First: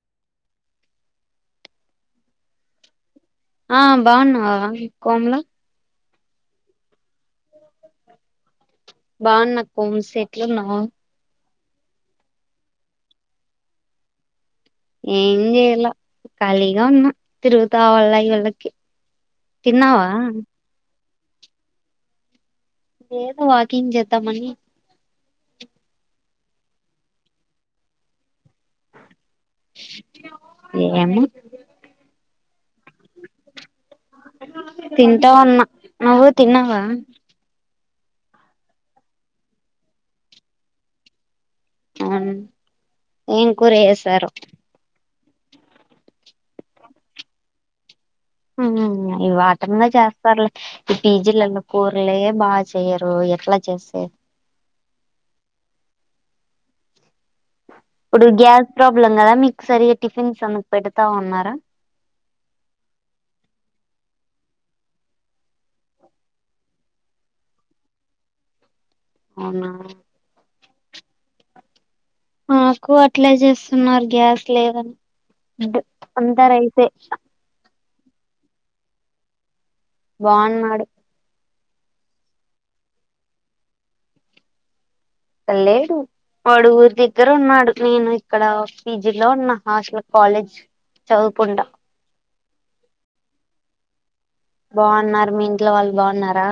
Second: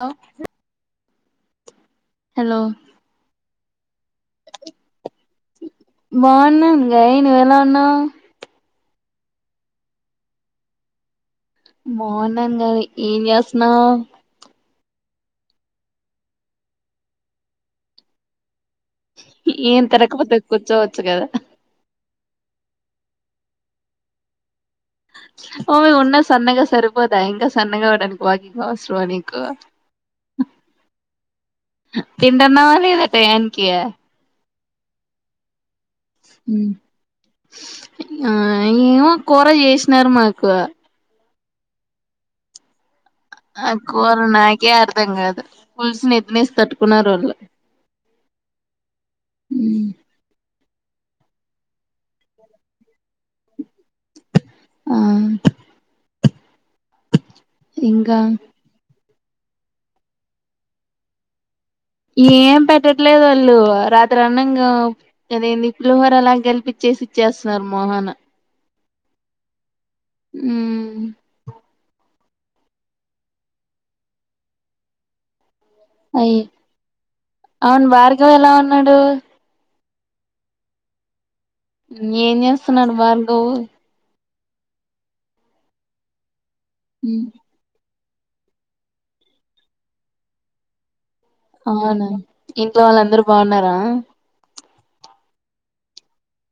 లో హలో ఆ బాగున్నావా కోమ్ లా బాగున్నాన్ గయ్ నువ్వెలా ఉన్నావ్ బాగున్న కోంస్ ఎట్లున్నవ్ బావున్నాను గాని ఏం చేస్తున్నావ్ ఏం చేయాల ఖాళీగా ఉన్నా తిరుగుతా వాళ వళ్ళకి ఏం తిరక్క పోతె కూర్చోవచ్చు కదా ఏదో వాకింగ్ చేతం అని ఓయ్ ఉన్నది సన్నగా సరిపోదా ఇంకా సన్నగావడానికి వాకిం అవసరమా నీకు ఏమో తింటన్నవ లేదా టయానికి తింటా ఉన్నా నువ్వు తిన్నావా ఆ ఏమో కూర చేసినారు మాకు అ ఆ కూరనాకే అర్దంగాదు పులుసు నెత్తినేసి తట్టుకున్నారు వాళ్ళు ఉమ్మ్ ఈ వాటంగా చేస్తారులే ఈ పీజీలల్లో కూరలే బా చెయ్యరు ఎట్లా చేస్తే ఆ ఇంకా ప్పుడు గ్యాస్ ప్రాబ్ లం కదా మీకు సరిగా టిఫిన్స్ అన్ని పెడతా ఉన్నారా ఏం పెట్టట్లేదు వాళ్ళు రాత్రి అన్నంగా అదేంది పులిహోర లాగ కలిపిచ్చేసి ఇచ్చేస్తున్నారు మొహాన అవునా ఉమ్మ్ మాకు అట్లే చేస్తున్నారు గ్యాస్ లేదని డ్డు అయి అందరైతే అవును భార్గవ్ ఎలా ఉన్నాడు బావున్నాడు ఏం చేస్తున్నాడు బార్గవ్ [unintelligible] లేేడు వాడు ఊరి ఉమ్, దగ్గర ఉన్నాడు నేను క్కడ పీజీ లో ఉన్న హాస్ట్ల కాలేజ్ చదువుకుంటా అవునా ఇంట్లో వాళ్ళు అందరూ బావున్నారా బావున్నారు మీ ఇంట్లో వాళ్ళు బావున్నారా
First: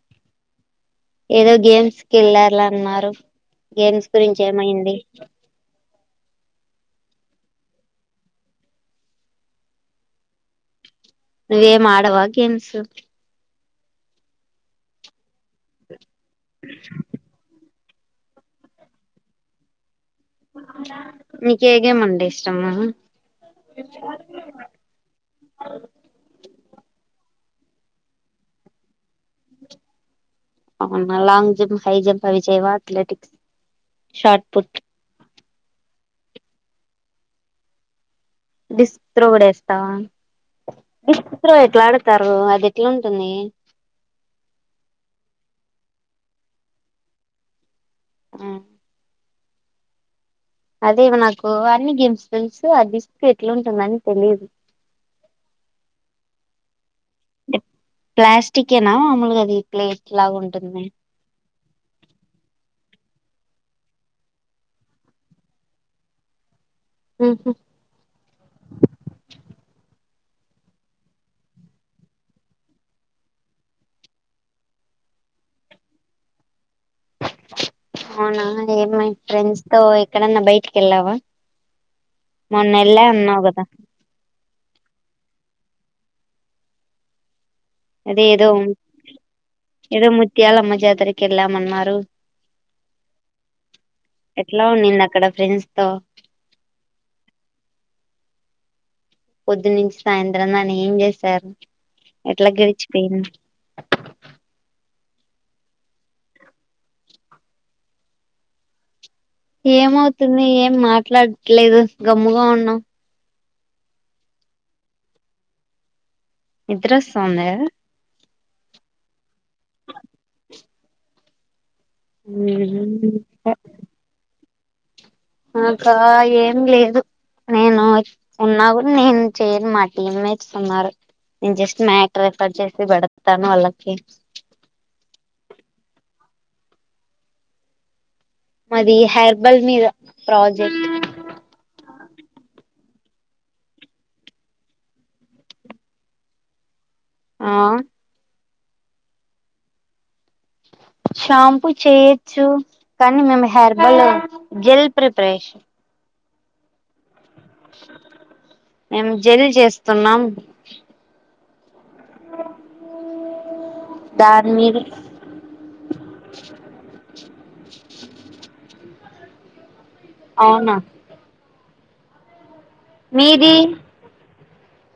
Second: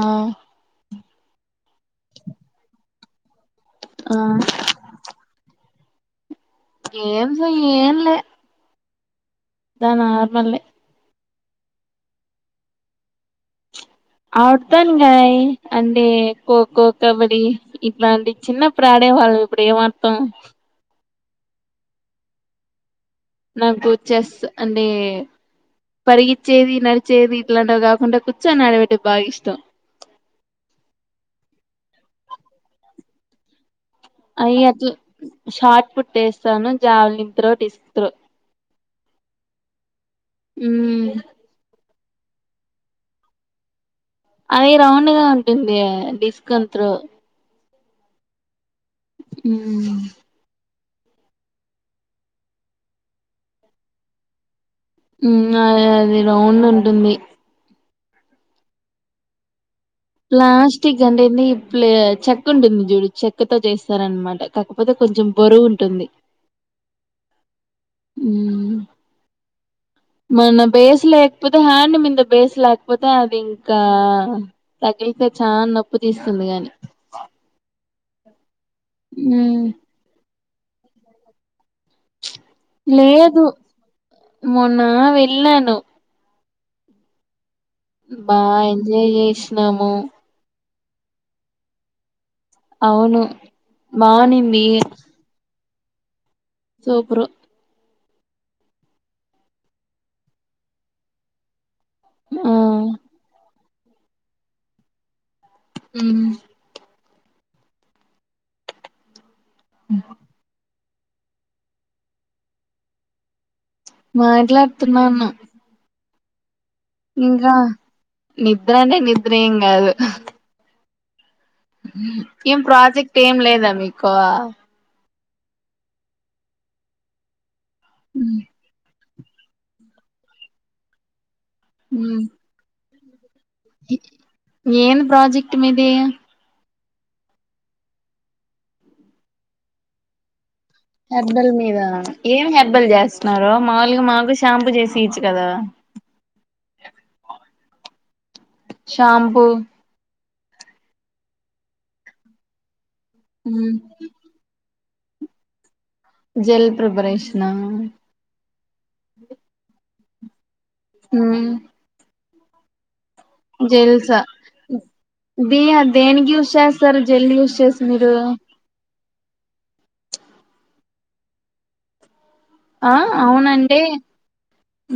ఆ ఏదో గేమ్స్ కి వెళ్ళార్ల అన్నారు గేమ్స్ ఆ గురించి ఏమైంది గేమ్సో ఏం లే తా నార్మల్ ఏ నువ్వేం ఆడవా గేమ్స్ ఆడతాను గాయ్ అంటే ఖోఖో కబడి ఇట్లాంటి చిన్నప్పుడాడే వాళ్ళు ఇప్పుడు ఏమా [unintelligible] త [unintelligible] మీకేగేమంటే ఇష్టం [unintelligible] నాకు చెస్ అంటే పరిగి చ్చేది నడిచేది ఇట్లాంటివి కాకుండా కుచ్చోనటివంటే బాగిష్టం అవునా లాంగ్ జంప్ హై జంప్ అవి చెయ్ వా అత్లెటిక్స్ అయి అట్ల షార్ట్ పుట్ ఏస్తాను javelin throw disc throw disc throw కూడ ఏస్తావా ఉమ్ డిస్క్ త్రో ఎట్ల అడక్ స్తారు అది ఎట్లుంటుంది అది రౌండ్ గా ఉంటుంది డిస్క్ అన్ త్రో ఆ మ్మ్ అదే ఇవ నాకు అన్ని గేమ్స్ తెలుసు ఆ డిస్క్ ఎట్లుంటుందని తెలీదు మ్మ్ అది అది రౌండ్ ఉంటుంది ప్లాస్టికే నా మామూలుగా అది ప్లేట్ లాగా ఉంటుంది ప్లాస్టిక్ అంటేడి ఇ ప్లే చెక్క ఉంటుంది ఇది చెక్కతో చేస్తారనమాట కాకపోతే కొంచెం బరువు ఉంటుంది ఊహు మ్ మన బేస్ లేకపోతే హ్యాండ్ మీద బేస్ లేకపోతే అది ఇంకా తగిలితే చాలా నొప్పి తీస్తుంది గాని అవునా ఏమై ఫ్రెండ్స్ ఉమ్ తో ఎక్కడన్నా బయట ఎల్లారా లేదు మొన్న వె ఎల్లాను అదే బా ఏదో ఎంజాయ్ చేసినాము ఏదో ముత్యాలమ్మ జాతరకి ఎల్లామన్నారు అవును ఎట్లా బావునుంది ఉండింది అక్కడ ఫ్రెండ్స్ తో సూపరు పొద్దు నుంచి సాయంత్రం దాన ఏం చేశారు అట్లా ఆ గరిచి పోయింది మ్ ఏమవుతుంది ఏం మా అట్లాలేదు గమ్ముగా ఉన్నాం మాట్లాడుతున్నాను నిద్ర ఓస్తాంద ఇంకా నిద్ర అనే నిద్ర దేం గాదు ఏం ప్రాజెక్ట్ ఏం లేదా మీకు మాకా ఏం లేదు నేను ఉన్నా కూడా నేను చేయను మా టీమ్మేట్స్ ఉన్నరు నేన్ జస్ట్ మ్యాటర్ రెఫర్ చేసి పెడతా నేను ప్రాజెక్ట్ క్ట్ మీదే మాది హెర్బల్ మీద ప్రాజెక్ట్ హెర్బెల్ మీద ఏం హెర్బెల్ చేస్తున్నారో మాముూలుగా మాకు షాంపూ చేసి ఇయచు కదా ఆ షాంపు షాంపూ చేయొచ్చు కానీ మేము హెర్బల్ జెల్ ప్రిపరేషన్ జెల్ ప్రిపరేషనా మేం జెల్ చేస్తున్నాం హుమ్ ఆ జెల్స్ ది దేనికి యూస్ చేస్తారు జెల్ యూస్ చేసి మీరు అవునా ఆ మీది అవునంటె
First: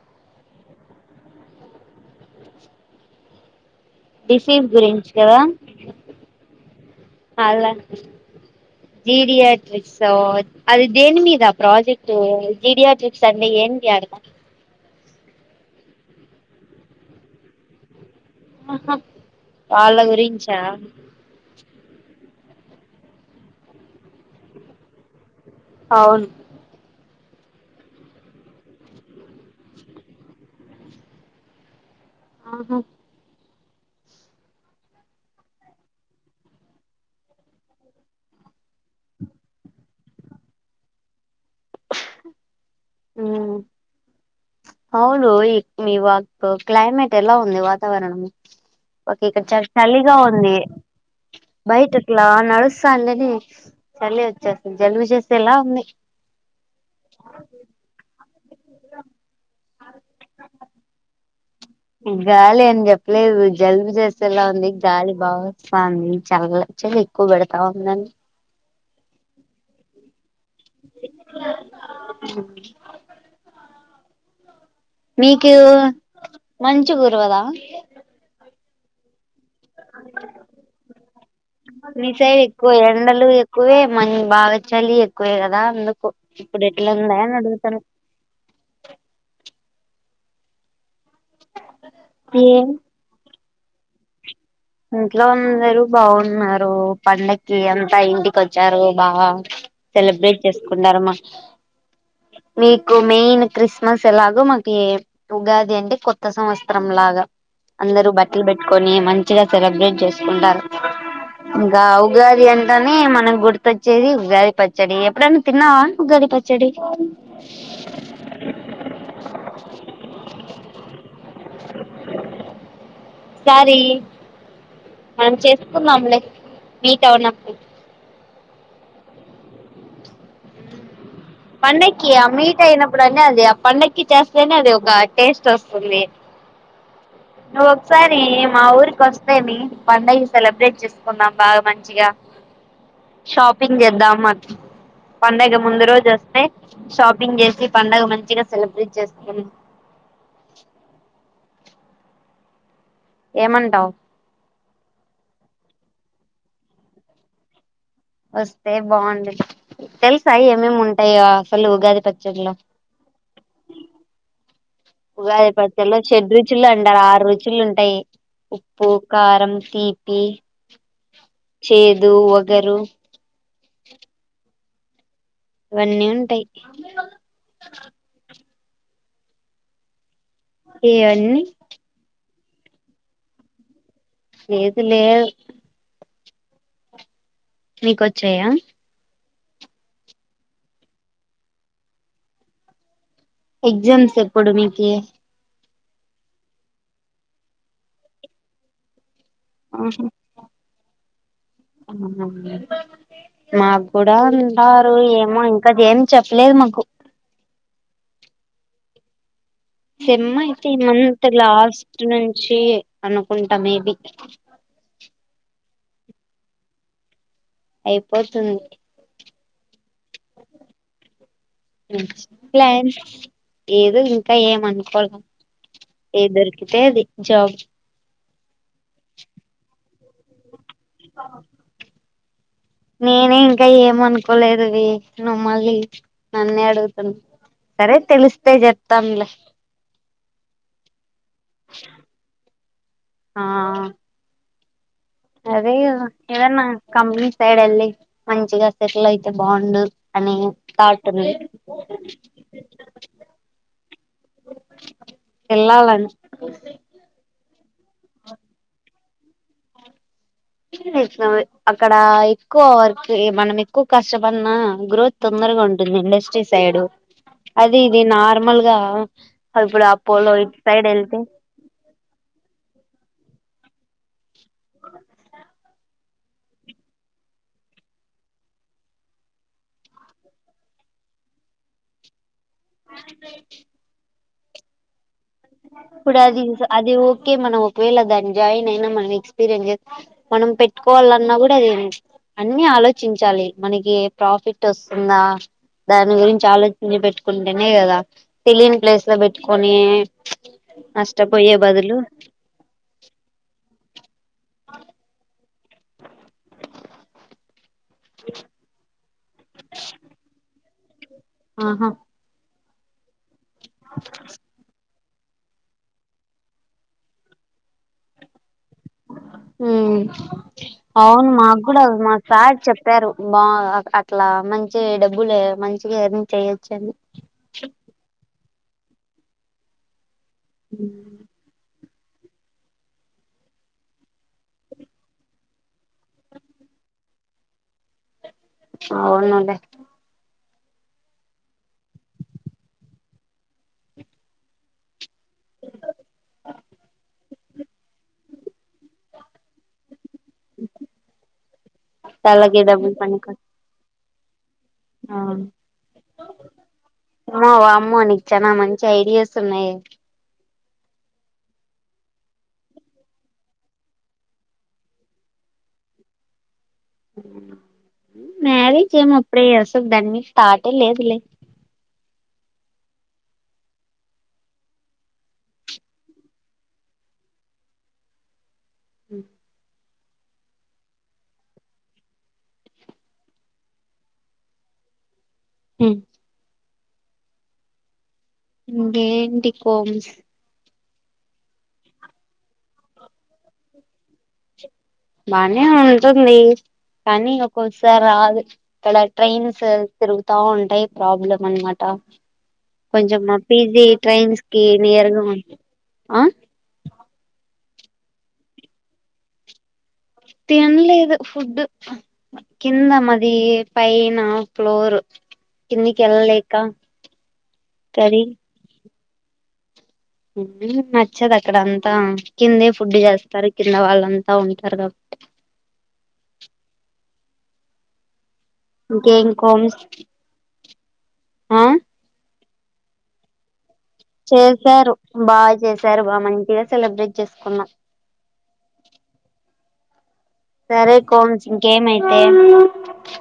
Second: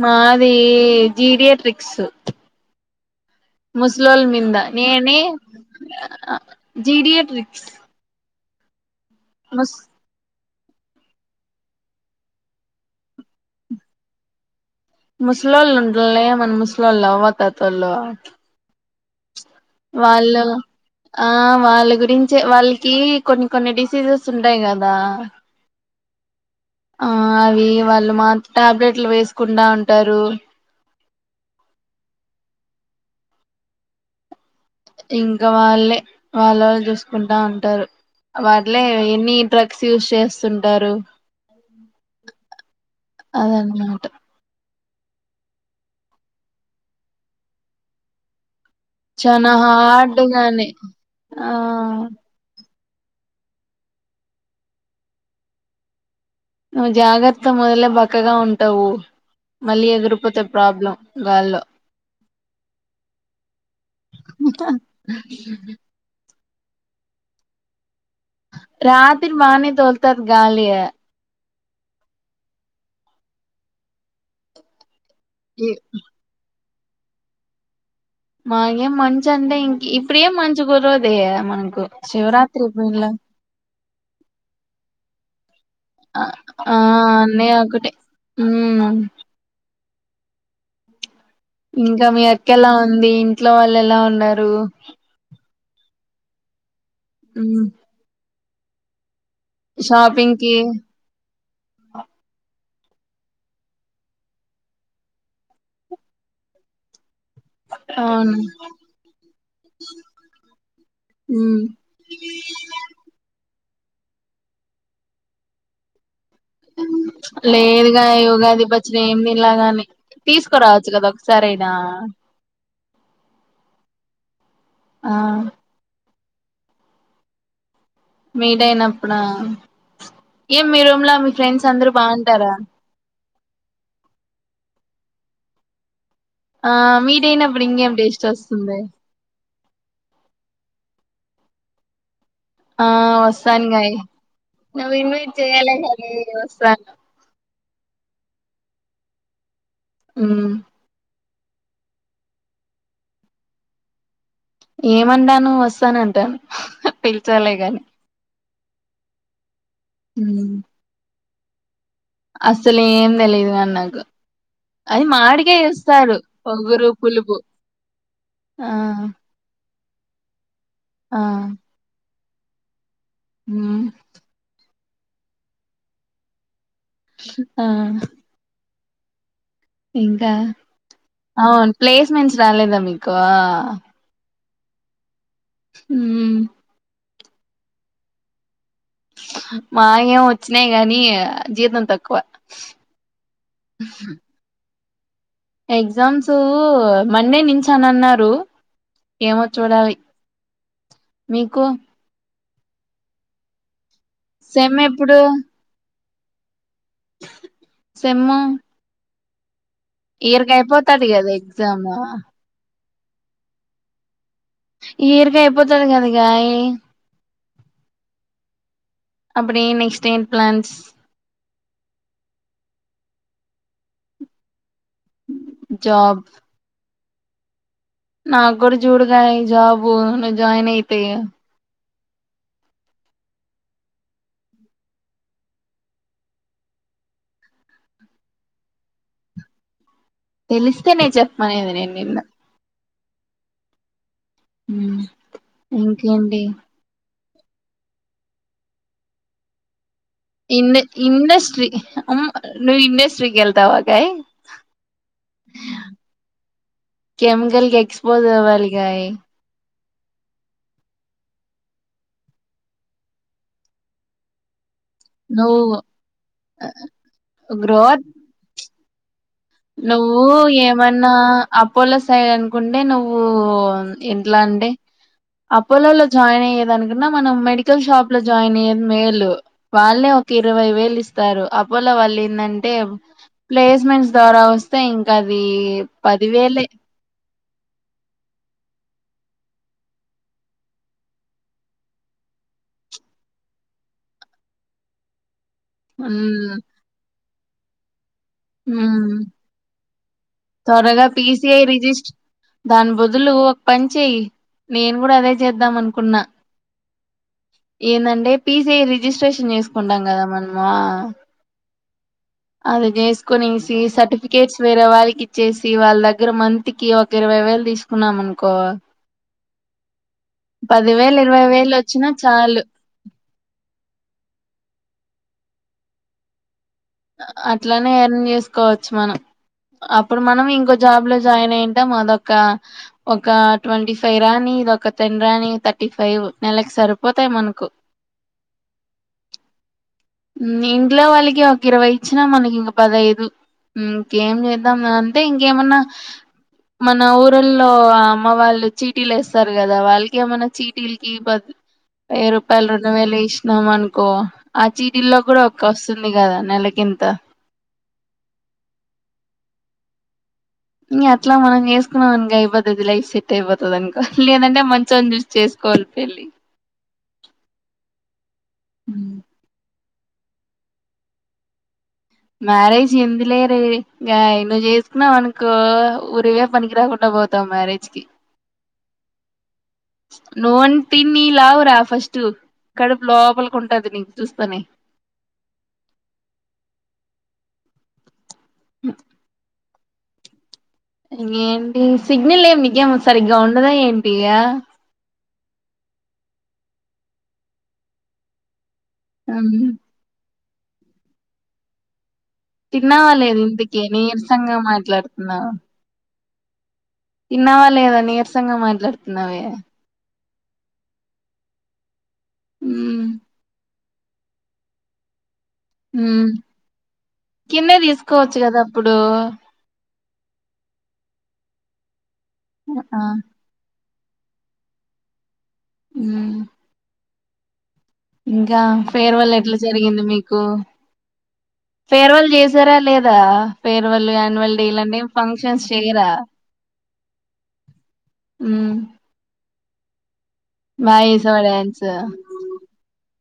మాది జీడియే ట్రిక్స్ ముస్లొల్ల మింద డిసీజ్ గురించి నేనే కదా జీడియే ట్రిక్స్ జిడియా ట్రిక్స్ ‌ఓ అది దేని మీద ప్రాజెక్టు జీడియాట్రిక్స్ అండే ఏంటి అర్థం ముసలోళ్ళు ఉండ్ల్య మన ముసలోళ్ళు అవ్వ తాతోలు హ వాళ్ళు ఆ వాళ్ళ గురించే వాళ్ళకి కొన్ని కొన్ని డిసీజెస్ ఉంటాయి కదా అవును ఆ అవి వాళ్ళు మా టాబ్లెట్లు వేసుకుండా ఉంటారు ఆహా ఇంకా వాళ్ళే వాళ్ళ వాళ్ళు చూసుకుంటా ఉంటారు వాళ్ళే ఎన్ని డ్రగ్స్ యూస్ చేస్తుంటారు ఉమ్ అదన్ మాట అవును ఈ వా క్లైమేట్ ఎలా ఉంది వాతావరణము ఒకే ఇక్కడ చానా చ చలిగా హార్డ్ ఉంది గానే ఆ బయట అట్లా నడుస్ సండే నే చలి వచ్చేస్తుంది జలుబు చేసేలా ఉంది నువ్ జాగ్రత్త మొదలే బక్ బక్కగా ఉం టవు మళ్ళీ ఎగిరిపోతే ప్రాబ్లం గాల్లో గాలి అని చెప్పలేదు, జలుబు చేసేలా ఉంది గాలి బాగా వస్థాంది చల్ల్. చలి ఎక్కువ పెడతా ఉందని. రాత్రి బానే తోల్. గాలీయా. [inaudible] మీకు. ఈ మంచు గురువదా. మాగే మంచ్. మంచ్ అంటే, ఇంక్ ఇప్పుడేం మంచు గురవదయే, మనకు శివరాత్రి [unintelligible] లా. మంచ్, బాగా చలి ఎక్కువే కదా. అందుకు ఆ ఇప్పుడు ఆ ఎట్లుందా అని అన్ని అడుగుతున్న ఒకటే హ్మ్మ్. ఇంకా మీ అక్కెలా ఏం ఉంది. ఇంట్లో వాళ్ళు ఎలా ఉన్నార్. ఇంట్లో ఉన్. అందరు బావున్నారు. పండక్కి ఉమ్ అంత ఇంటి. కొచ్చారు బా. షాపింగ్ సెలబ్రేట్ కి చేసుకున్నారామ్మ. మీకు మెయిన్ క్రిస్మస్ ఎలాగో, మాకి ఉగాది అంటే కొత్త సంవత్సరం లాగా. అందరు అవును బట్టలు బేట్టుకని మంచ్. చిగా సెలబ్రేట్ చేసుకుంటారు. ఉమ్ ఇంకా ఉగాది అంటని మనక్ గుర్త్. పచ్చడి ఉగాది పచ్చడి, ఎప్పుడైనా తిన్నవా ఉగాది పచ్. లేదుగా ఈ ఉగాది పచ్చడి ఏం తినాలా గాని, తీసుకురావచ్చు కదా ఒకసారైనా. సారీ ఆ మనం చేసుకుందాంలే. మీట్ అవనప్పుడు. మీటైనాప్పుడా, ఏ మీరుమ్లా. పండక్కి ఆ మీట్ అయినప్పుడనే అది, ఆ పండక్కి చేస్తేనే అది ఒక. టేస్ట్ ఓస్తుంది. ఆ మీట్ అయినప్పుడు నువ్వు ఇంకేం ఒకసారి టేస్ట్ మా వస్తుంది ఊరికి వస్తే, మీ పండగానీ సెలబ్రేట్ చేస్. కొన్నాం బాగా మంచిగా. ఆ వస్తాన్ షాపింగ్ గాయి, చేద్దాం నువ్ ఇన్వైట్ చేయాలే గానీ. పే షాపింగ్ చేసి. పడుగ మంచిగా సెలబ్రేట్ చేస్తను ఉమ్ ఏమంటావు ఏమడాను వస్తాన అంటాను పిలిచాలే గాని వస్తే బాగుంంది తెలుసా ఏమేమి ఉంటాయ పల్ ఉగాది పచ్చడిలో అసలు ఏం తెలియదు కాని నాకు అది ఉగాది మామిడికాయ పచలో ఇస్తారు చెడ్ రుచులు ఒగురు అంటారు ఆరు పులుపు రుచులు ఉంటాయి ఆ ఉప్పు కారం తీపి ప ఆ షేదు వ గరు ఉమ్ ఇవన్నీ ఉంటాయి హు హు ఆ ఇ ఇవన్నీ అవును ప్లేస్మెంట్స్ రాలేదా మీకు లేదు లేదు ఉమ్ మీకోచెయ్య మా ఏం వచ్చినాయి గానీ జీతం తక్కువ ఎగ్జామ్స్ ఎప్పుడు మీకు ఏ ఎగ్జామ్స్ మండే నుంచి అని అన్నారు ఏమో చూడాలి ఆహా మీకు ఎమి మా కూడా సెమ్ అంటారు ఏమో ఇంకా జన్ చెప్పలేదు మాకు సేమ్మ సమ్మ అయితే ఈమంత కదా ఎగ్జామ్ లాస్ట్ నుంచి అనుకుంటా మేబి ఇప్పుతున కాదు కాయ అయిపోతుంది అప్పుడ నెక్స్ట్ఏం ప్లాన్స్ ప్లాన్స్ ఏదు ఇంకా ఏమను జాబ్ ఏ దొరికితే అది జాబ్ నామ్ గురి చూడగానే జాబ్ నువ్వు జాయిన్ అయితే నేనే ఇంకా ఏమ్ అనుకోలేదువి నువ్వు మళ్ళి నన్నే అడుగుతున్నా సరే తెలిస్తే చెప్తానులే. తెలిస్తే నేేను చెప్పమనేది నేను నిన్న ఆ హ్మ్ అదే ఏదన్నా కమ్లీ సైడ్ వెళ్ళి మంచిగా సెట్లా అయితే బాగుండు. అని ఇండ్ థాట్ ఉంది ఇండస్ట్రి ఆ నువ్వు ఇండస్ట్రీ కి వేళతావా అక్కాయ్ వెళ్ళాలని ఎక్స్పోజ్ అవ్వాలిగాయ్ అక్కడ ఎక్కువ వర్క్ మనం ఎక్కువ కష్టపడినా గ్రోత్ తొందరగా నువ్వు ఉంటుంది. ఇండస్ట్రీ సైడ్ అది గ్రోత్ ఇది నార్మల్గా [inaudible] నువ్వు ఏమన్నా అపోలో సైడ్ అనుకుంటే నువ్వు ఎంట్లా అంటే అపోలో లో జాయిన్ అయ్యే దాని కన్నా మనం మెడికల్ షాప్ లో జాయిన్ అయ్యేది మేలు. వాళ్ళే ఒక ఇరవై వేలు ఇస్తారు. అపోలో వాళ్ళు ఏందంటే టెమ్ ప్లేస్మెంట్స్ తేడా వస్తే ఇం అవి పదివేలే కి మనం ఒకవేళ దాన్ని జాయిన్ అయినా మనం ఎక్స్పీరియన్స్ చేస్తె మనం పెట్టుకోవాలన్న కూడ అన్ని చ్ ఆలోచించాలి. మనకి ప్రాఫిట్ వస్తుందా దాని గురించి ఉమ్ ఆలోచన పెట్టు కుంటనే గదా తెలియని ఉమ్ ప్లేసులో పెట్టుకొని త్వరగా పి సి నష్టపోయే ఐ బదులు రిజిస్ట్ దాని బదులు పని చెయ్ నేను కూడా అదే చేద్దాం అనుకున్నా ఏందంటే పీ సీ ఐ రిజిస్ట్రేషన్ చేసుకుంటాం గదా మనం [unintelligible] ఆహ అది జేస్ కొన్ని సి సర్టిఫికేట్స్ వేరే వారి ఇచ్చేసి వాళ్ళ దగ్గర మంత్ కి ఒక ఇరవై వేలు తీసుకున్నామనుకో హ్మ్ పది వేలు అవును ఇరవై మాకు వేలు కూడా వచ్చినా మా సార్ చాలు చెప్పారు. బా అట్లా మంచి డబ్ డబ్బులే మంచిగ ఎమి చెయ్యకు అ అట్లనే న్యూస్ కోవచ్చు మనం ఆప్ ఇప్పుడు మనం ఇంకో జాబ్ లో జాయినై ద్దం అదొక ఒక ట్వొంటీ ఫైవ్ రాని, ఇదొక టెన్ రాని, థర్టీ ఫైవ్ నెలకు సరిపోతాయి మనకు. అవునండి ఇంట్లో వాళ్ళకి ఒక ఇరవై ఇచ్చిన మనకి ఇక పదఐదు మ్ ఏం చేద్దాం మేమ్. మ్.. ఇంకేమన్నా మన ఊరిలో అమ్మ వాళ్ళు చీటీలు వేస్తారు కదా. వాళ్ళకి ఏమన్నా చీటీలకి పది వెయ్యి తలకి రూపాయలు రెండు వేలు ఇసినాం అనుకు కో.. అమ్ ఆమ్ నెలకింత వావ్ అమ్మ నీకు చాన మంచి ఐడియాస్ ఉన్నాయే. ఇగ అట్లా మనం చేసుకున్నం అనుకో అయిపోతది లైఫ్ సెట్ అయిపోతదనుకో, లేదంటే మంచోన్ని చూసి చేసుకోవాలి పెళ్ళి. మ్యాగీ చెఏం అప్పుడే చేస్త దాన్ని స్టార్టే లేదు లే మ్యారేజ్ ఎందు లేరే మ్యా నువ్వు చేసుకున్నావనుకో, ఉరివే పనికిరాకుండా పోతాం మ్యారేజ్ కి. ఉ నువ్వు అన్ తిని లావురా ఫస్ట్ కడుపు లోపలికి ఉంటది నిన్ చూస్తనే. ఉ ఇంకేంటి కొంచ్ ఇ ఏంటి సిగ్నల్ ఏమికేమో సరిగ్గా ఉండదా ఏంటి ఆ బానే ఉంటుంది కానీ ఒక్కొసారి రాదు. ఇక్కడ ట్రైన్ సార్ తిరుగు తా ఉంటాయి ప్రాబ్లం అనమాట. తిన్నావాలేదు ఇంతకి నీరసంగా కి నియర్ గా ఉం మాట్లాడుతున్నావు. ఆ తిన్నావా లేదా నీరసంగా మాట్లాడుతున్నావే తినలేదు ఫుడ్ కింద మ్మ్ మది పైనా ఫ్లోరు హు కిందే కది తీసుకోచ్చు గదా ఇప్పుడు నచ్చదు అక్కడ అంతా కిందే ఫుడ్ ఆ చేస్తారు కింద వాళ్ళ అంతా ఉంటారు కాబట్టి. ఉ ఇంకా ఇంకేం ఫేర్వల్ ఎట్లా కోమ్స్ జరిగింది మీకు ఆ ఫేర్వల్ చేసి జరా లేదా ఫేర్వెల్ యాన్యువల్ డే చేశారు, ఇలాంటి బాగా ఫంక్షన్స్ చేశారు చేయరా బాగ మంచిగా సెలబ్రేట్ చేసుకున్నాం. మ్మ్ సరే బాగా చేసావా కోన్స్ డాన్స్ ఇంకేమైతే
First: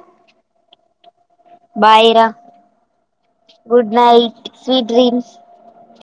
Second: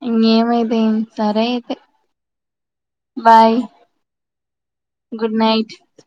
ఇంకేమైతే ఏం సరే అయితే బాయ్ రా bye good night sweet dreams good night